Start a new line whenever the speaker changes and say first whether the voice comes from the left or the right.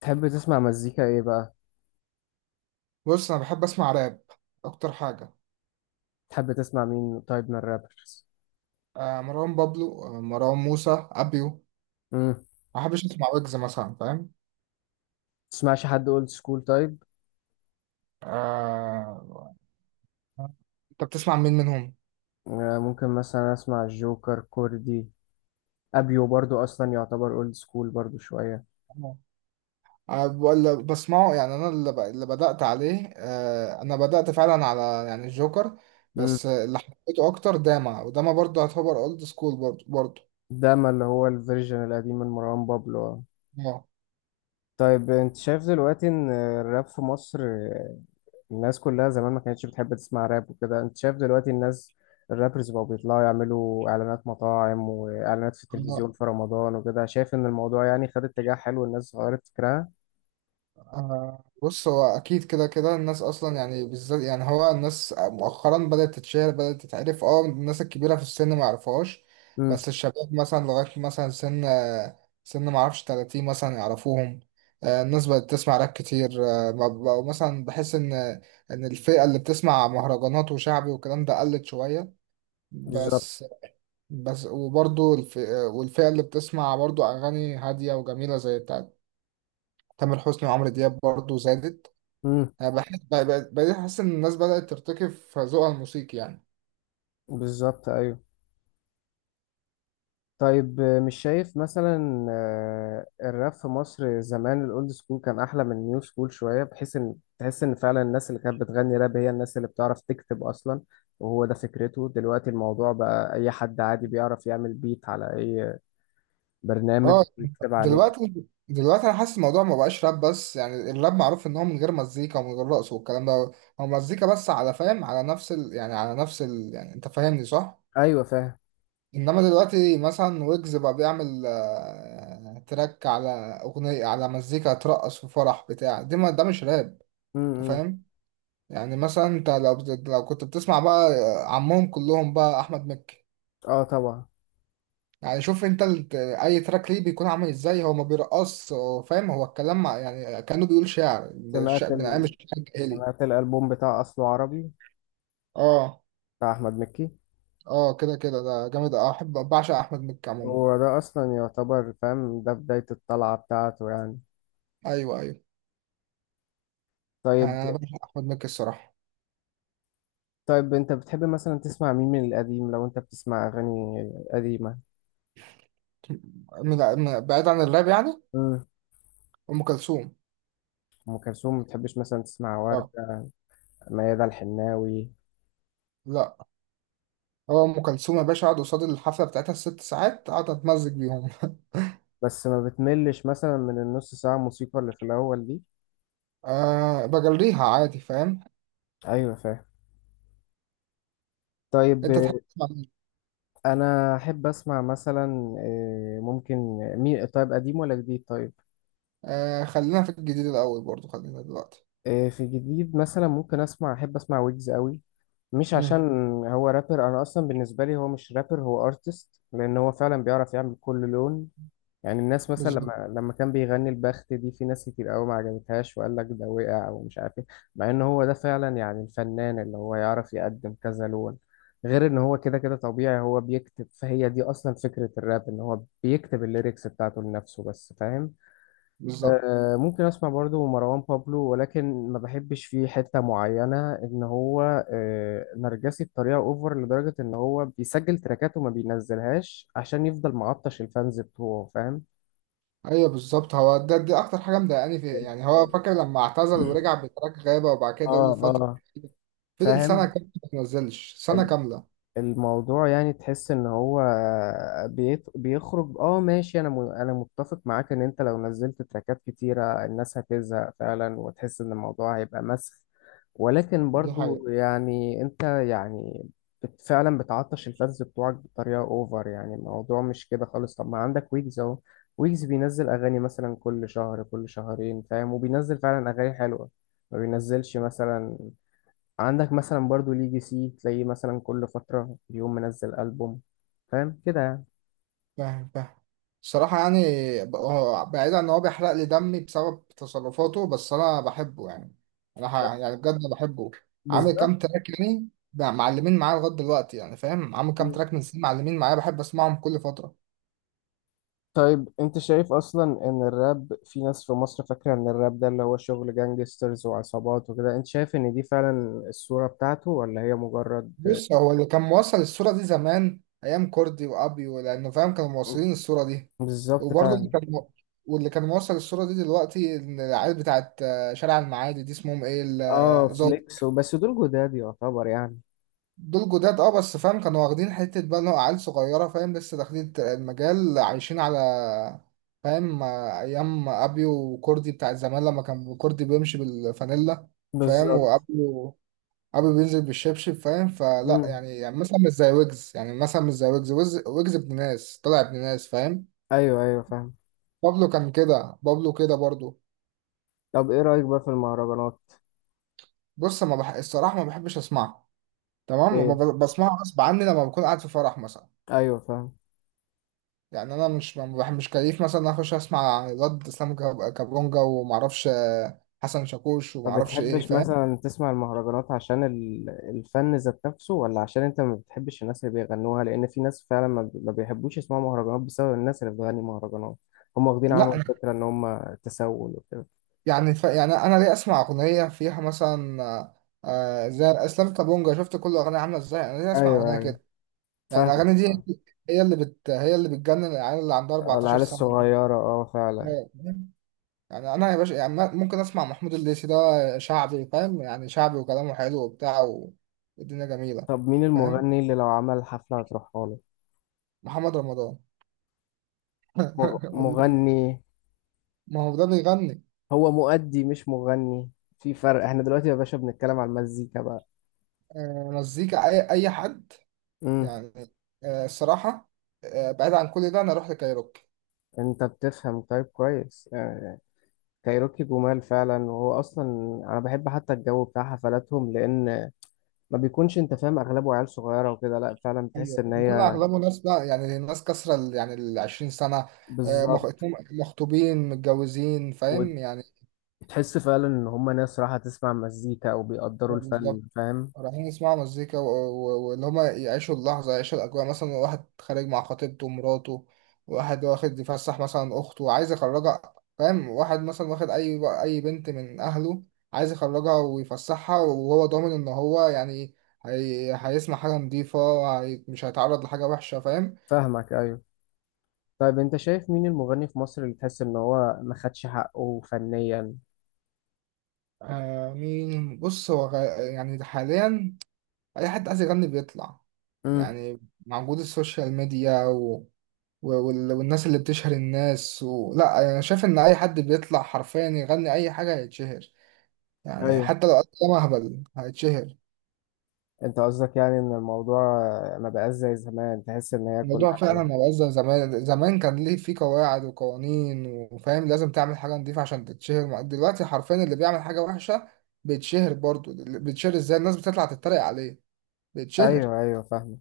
left: تحب تسمع مزيكا ايه بقى؟
right: بص انا بحب اسمع راب اكتر حاجه.
left: تحب تسمع مين طيب من الرابرز؟
right: آه، مروان بابلو، آه، مروان موسى، ابيو.
left: امم.
right: ما بحبش اسمع ويجز مثلا، فاهم؟
left: تسمعش حد اولد سكول طيب؟
right: آه انت بتسمع مين منهم؟
left: ممكن مثلا اسمع الجوكر كوردي. ابيو برضو اصلا يعتبر اولد سكول برضو شويه.
right: آه، ولا بسمعه. يعني انا اللي، اللي بدات عليه، انا بدات فعلا على يعني الجوكر.
left: امم.
right: بس اللي حبيته اكتر داما، وداما برضه يعتبر اولد سكول برضه برضه.
left: ده ما اللي هو الفيرجن القديم من مروان بابلو. طيب، انت شايف دلوقتي ان الراب في مصر، الناس كلها زمان ما كانتش بتحب تسمع راب وكده. انت شايف دلوقتي الناس، الرابرز بقوا بيطلعوا يعملوا اعلانات مطاعم واعلانات في التلفزيون
right: اه.
left: في رمضان وكده، شايف ان الموضوع يعني خد اتجاه حلو، الناس غيرت فكرها.
right: آه، بص، هو اكيد كده كده الناس اصلا، يعني بالذات يعني هو الناس مؤخرا بدات تتشهر، بدات تتعرف. اه الناس الكبيره في السن ما يعرفوهاش،
left: امم.
right: بس الشباب مثلا لغايه مثلا سن ما اعرفش 30 مثلا يعرفوهم. آه، الناس بقت تسمع راب كتير. آه، ما بقوا مثلا. بحس ان ان الفئه اللي بتسمع مهرجانات وشعبي والكلام ده قلت شويه
left: بالظبط.
right: بس. بس وبرضو والفئه اللي بتسمع برضو اغاني هاديه وجميله زي بتاعت تامر حسني وعمرو دياب برضو زادت.
left: امم.
right: انا بحس بقيت احس ان الناس بدأت ترتكب في ذوقها الموسيقي يعني.
left: بالظبط، ايوه. طيب، مش شايف مثلا الراب في مصر زمان الاولد سكول كان احلى من النيو سكول شويه، بحيث ان تحس ان فعلا الناس اللي كانت بتغني راب هي الناس اللي بتعرف تكتب اصلا. وهو ده فكرته دلوقتي، الموضوع بقى اي حد عادي بيعرف يعمل بيت على اي برنامج
right: اه.
left: ويكتب عليه.
right: دلوقتي انا حاسس الموضوع ما بقاش راب بس. يعني الراب معروف ان هو من غير مزيكا ومن غير رقص والكلام ده. هو مزيكا بس على، فاهم، على يعني على يعني انت فاهمني صح؟
left: ايوه، فاهم.
right: انما دلوقتي مثلا ويجز بقى بيعمل آه، تراك على اغنية، على مزيكا ترقص في فرح بتاع دي. ما ده مش راب. انت
left: امم.
right: فاهم؟ يعني مثلا انت لو، لو كنت بتسمع بقى آه، عمهم كلهم بقى احمد مكي.
left: اه، طبعا.
right: يعني شوف انت اي تراك ليه بيكون عامل ازاي. هو ما بيرقص، هو فاهم، هو الكلام، مع يعني كانه بيقول شعر.
left: سمعت
right: من ايام
left: ال...
right: الشعر الجاهلي.
left: سمعت الالبوم بتاع اصله عربي،
right: اه.
left: بتاع احمد مكي.
right: اه، كده كده ده جامد. اه، احب، بعشق احمد مكي عموما.
left: هو ده اصلا يعتبر فاهم ده بداية الطلعة بتاعته يعني.
right: ايوه، ايوه.
left: طيب.
right: انا بعشق احمد مكي الصراحه.
left: طيب، انت بتحب مثلا تسمع مين من القديم لو انت بتسمع اغاني قديمة؟
right: بعيد عن الراب يعني.
left: امم.
right: ام كلثوم.
left: ام كلثوم، ما بتحبش مثلا تسمع
right: اه.
left: وردة؟ ميادة الحناوي؟
right: لا. هو ام كلثوم يا باشا، اقعد قصاد الحفله بتاعتها الست ساعات اقعد اتمزج بيهم.
left: بس ما بتملش مثلا من النص ساعة موسيقى اللي في الاول دي؟
right: أه بجريها عادي، فاهم؟
left: ايوه، فاهم. طيب.
right: انت تحب تسمع مين؟
left: انا احب اسمع مثلا، ممكن، مين طيب قديم ولا جديد طيب؟
right: أه خلينا في الجديد الاول برضو، خلينا دلوقتي.
left: في جديد مثلا ممكن اسمع، احب اسمع ويجز قوي. مش
right: امم.
left: عشان هو رابر، انا اصلا بالنسبه لي هو مش رابر، هو ارتست لان هو فعلا بيعرف يعمل كل لون. يعني الناس مثلا
right: بالظبط.
left: لما كان بيغني البخت دي في ناس كتير قوي ما عجبتهاش وقال لك ده وقع ومش عارف ايه. مع ان هو ده فعلا يعني الفنان اللي هو يعرف يقدم كذا لون، غير ان هو كده كده طبيعي هو بيكتب، فهي دي اصلا فكرة الراب ان هو بيكتب الليركس بتاعته لنفسه بس، فاهم.
right: بالظبط
left: آه، ممكن اسمع برضو مروان بابلو، ولكن ما بحبش فيه حتة معينة ان هو آه نرجسي بطريقة اوفر، لدرجة ان هو بيسجل تراكاته وما بينزلهاش عشان يفضل معطش الفانز بتوعه، فاهم.
right: ايوه. بالظبط، هو ده، دي اكتر حاجه مضايقاني فيه. يعني هو
left: ال-
right: فاكر لما اعتزل ورجع بتراك غابه، وبعد
left: اه،
right: كده اول فتره
left: اه،
right: فضل سنه
left: فاهم.
right: كامله ما نزلش، سنه كامله.
left: الموضوع يعني تحس ان هو بيخرج. اه، ماشي، انا متفق معاك ان انت لو نزلت تراكات كتيرة الناس هتزهق فعلا وتحس ان الموضوع هيبقى مسخ. ولكن
right: دي
left: برضو
right: حقيقه.
left: يعني انت يعني فعلا بتعطش الفانز بتوعك بطريقة اوفر، يعني الموضوع مش كده خالص. طب ما عندك ويجز اهو، ويجز بينزل اغاني مثلا كل شهر كل شهرين، فاهم، وبينزل فعلا اغاني حلوة، ما بينزلش مثلا. عندك مثلا برضو ليجي سي، تلاقيه مثلا كل فترة يوم منزل ألبوم، فاهم كده يعني.
right: فاهم، فاهم. الصراحه يعني، هو بعيدا ان هو بيحرق لي دمي بسبب تصرفاته، بس انا بحبه. يعني انا ح- يعني بجد بحبه. عامل
left: بالظبط.
right: كام تراك يعني بقى معلمين معايا لغايه دلوقتي، يعني فاهم، عامل كام
left: مم.
right: تراك من سنين معلمين معايا، بحب اسمعهم كل فتره.
left: طيب، انت شايف اصلا ان الراب في ناس في مصر فاكرة ان الراب ده اللي هو شغل جانجسترز وعصابات وكده، انت شايف ان دي فعلا الصورة بتاعته ولا هي مجرد؟
right: بص، هو اللي كان موصل الصورة دي زمان أيام كوردي وأبيو، لأنه فاهم كانوا موصلين الصورة دي.
left: بالظبط،
right: وبرضه
left: فعلا.
right: واللي كان موصل الصورة دي دلوقتي إن العيال بتاعت آه، شارع المعادي دي اسمهم إيه
left: اه، فليكس وبس، دول جداد يعتبر يعني.
right: دول جداد أه. بس فاهم كانوا واخدين حتة بقى إن هو عيال صغيرة، فاهم، لسه داخلين المجال، عايشين على، فاهم، آه، أيام أبيو وكوردي بتاعت زمان لما كان كوردي بيمشي بالفانيلا، فاهم،
left: بالظبط.
right: وأبيو، ابي بينزل بالشبشب، فاهم. فلا
left: مم.
right: يعني، يعني مثلا مش زي ويجز، يعني مثلا مش زي ويجز. ويجز ابن ناس، طلع ابن ناس، فاهم.
left: ايوه، ايوه، فاهم.
right: بابلو كان كده، بابلو كده برضو.
left: طب ايه رأيك بقى في المهرجانات؟
right: بص، ما بح... الصراحه ما بحبش اسمعه. تمام، ما
left: ايه،
right: ب- بسمعه غصب عني لما بكون قاعد في فرح مثلا.
left: ايوه، فاهم.
right: يعني انا مش ما بح... مش كيف مثلا اخش اسمع الواد اسلام كابونجا ومعرفش آه، حسن شاكوش
left: ما
right: ومعرفش ايه،
left: بتحبش
right: فاهم.
left: مثلا تسمع المهرجانات عشان الفن ذات نفسه، ولا عشان انت ما بتحبش الناس اللي بيغنوها؟ لان في ناس فعلا ما بيحبوش يسمعوا مهرجانات بسبب الناس اللي بتغني مهرجانات، هم واخدين عنهم
right: لا.
left: فكرة ان هم تسول وكده.
right: يعني يعني انا ليه اسمع اغنيه فيها مثلا زي اسلام كابونجا، شفت كل اغنيه عامله ازاي؟ انا ليه اسمع
left: ايوه،
right: اغنيه
left: ايوه،
right: كده؟ يعني
left: فاهم.
right: الاغاني دي هي اللي بتجنن العيال اللي عندها 14
left: العيال
right: سنه دي.
left: الصغيرة، اه، فعلا.
right: يعني انا يا باشا، يعني ممكن اسمع محمود الليثي ده، شعبي فاهم، يعني شعبي وكلامه حلو وبتاع، والدنيا جميله.
left: طب مين
right: فاهم.
left: المغني اللي لو عمل حفلة هتروحها له؟
right: محمد رمضان. والله
left: مغني؟
right: ما هو ده بيغني.
left: هو مؤدي مش مغني، في فرق. احنا دلوقتي يا باشا بنتكلم على المزيكا بقى.
right: آه، مزيكا اي حد،
left: امم.
right: يعني آه، الصراحه آه، بعيد عن كل ده انا اروح لكايروكي.
left: انت بتفهم طيب كويس يعني، كايروكي جمال فعلا. وهو اصلا، انا بحب حتى الجو بتاع حفلاتهم، لان ما بيكونش انت فاهم اغلبه عيال صغيره وكده، لا فعلا بتحس
right: ايوه
left: ان
right: بيكون
left: هي.
right: اغلبه ناس بقى، يعني ناس كسرى يعني ال 20 سنه، آه،
left: بالظبط.
right: اتنين مخطوبين، متجوزين، فاهم يعني.
left: وتحس فعلا ان هم ناس راحه تسمع مزيكا او بيقدروا
right: بالظبط.
left: الفن، فاهم.
right: رايحين يسمعوا مزيكا، واللي هما يعيشوا اللحظة، يعيشوا الأجواء. مثلا واحد خارج مع خطيبته ومراته، واحد واخد يفسح مثلا أخته وعايز يخرجها، فاهم، واحد مثلا واخد أي بنت من أهله عايز يخرجها ويفسحها، وهو ضامن إن هو يعني هيسمع حاجة نضيفة، مش هيتعرض لحاجة وحشة، فاهم.
left: فاهمك، ايوه. طيب، انت شايف مين المغني في مصر اللي تحس ان هو ما خدش حقه فنيا؟
right: آه مين؟ بص، يعني حاليا أي حد عايز يغني بيطلع،
left: امم.
right: يعني مع وجود السوشيال ميديا والناس اللي بتشهر الناس و... لا، يعني انا شايف ان اي حد بيطلع حرفيا يغني اي حاجه هيتشهر، يعني
left: ايوه.
right: حتى لو قدم اهبل هيتشهر.
left: انت قصدك يعني ان الموضوع ما بقاش زي زمان، تحس ان هي كل
right: الموضوع
left: حاجه؟
right: فعلا ما بقاش زي زمان. زمان كان ليه في قواعد وقوانين، وفاهم لازم تعمل حاجه نضيفه عشان تتشهر. دلوقتي حرفيا اللي بيعمل حاجه وحشه بيتشهر برضه. اللي بيتشهر ازاي؟ الناس بتطلع تتريق عليه، بيتشهر،
left: ايوه، ايوه، فاهم.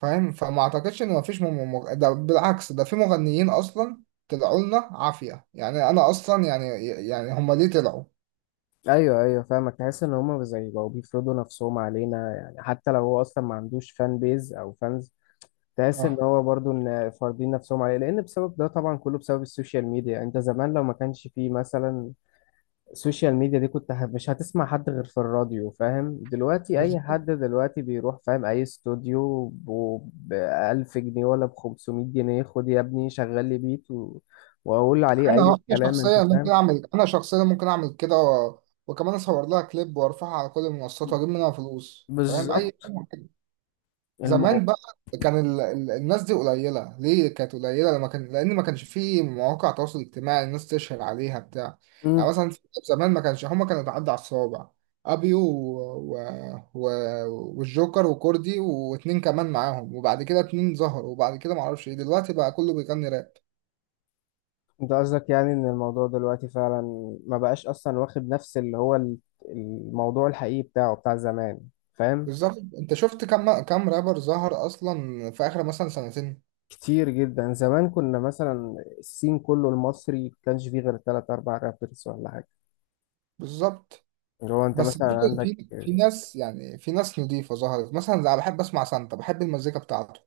right: فاهم. فما اعتقدش ان مفيش ده بالعكس ده في مغنيين اصلا طلعوا لنا عافيه. يعني انا اصلا يعني، يعني هم ليه طلعوا؟
left: ايوه، ايوه، فاهمك، تحس ان هما زي بقوا بيفرضوا نفسهم علينا، يعني حتى لو هو اصلا ما عندوش فان بيز او فانز، تحس ان
right: آه.
left: هو برضو ان فارضين نفسهم عليه. لان بسبب ده طبعا كله بسبب السوشيال ميديا، انت زمان لو ما كانش فيه مثلا السوشيال ميديا دي مش هتسمع حد غير في الراديو، فاهم. دلوقتي اي
right: بالظبط.
left: حد دلوقتي بيروح فاهم اي استوديو ب 1000 جنيه ولا ب 500 جنيه، خد يا ابني شغل لي بيت واقول عليه
right: انا
left: اي
right: انا
left: كلام، انت
right: شخصيا ممكن
left: فاهم.
right: اعمل انا شخصيا ممكن اعمل كده، و... وكمان اصور لها كليب وارفعها على كل المنصات واجيب منها فلوس، فاهم، اي
left: بالظبط.
right: حاجة كده. زمان
left: الموضوع.
right: بقى كان الناس دي قليله. ليه كانت قليله؟ لما كان، لان ما كانش في مواقع تواصل اجتماعي الناس تشهر عليها بتاع. يعني مثلا زمان ما كانش، هما كانوا بيعدوا على الصوابع: ابيو و... والجوكر وكوردي واتنين كمان معاهم، وبعد كده اتنين ظهروا، وبعد كده معرفش ايه، دلوقتي بقى كله بيغني راب.
left: انت قصدك يعني ان الموضوع دلوقتي فعلا ما بقاش اصلا واخد نفس اللي هو الموضوع الحقيقي بتاعه بتاع زمان، فاهم.
right: بالظبط. انت شفت كم رابر ظهر اصلا في اخر مثلا سنتين؟
left: كتير جدا، زمان كنا مثلا السين كله المصري كانش فيه غير تلات اربع رابرز ولا حاجه،
right: بالظبط.
left: اللي هو انت
right: بس
left: مثلا
right: برضه
left: عندك.
right: في ناس، يعني في ناس نضيفة ظهرت، مثلا انا بحب اسمع سانتا، بحب المزيكا بتاعته.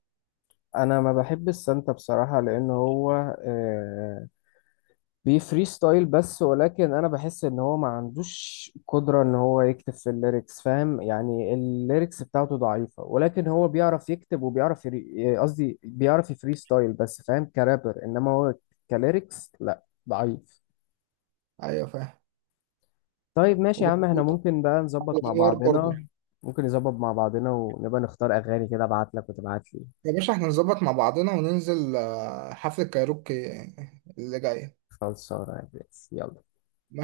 left: انا ما بحب السانتا بصراحه لان هو آه، بيفري ستايل بس، ولكن انا بحس ان هو ما عندوش قدرة ان هو يكتب في الليركس، فاهم. يعني الليركس بتاعته ضعيفة، ولكن هو بيعرف يكتب وبيعرف قصدي بيعرف يفري ستايل بس، فاهم، كرابر، انما هو كليركس لا، ضعيف.
right: ايوه فاهم.
left: طيب ماشي يا عم، احنا
right: وبرضه
left: ممكن بقى
right: عبد
left: نظبط مع
right: الانوار برضه.
left: بعضنا، ممكن نظبط مع بعضنا ونبقى نختار اغاني كده، ابعت لك وتبعت لي.
right: يا باشا، احنا نظبط مع بعضنا وننزل آه، حفلة كايروكي اللي جاية.
left: خلصانه يا برنس. يلا
right: ماشي.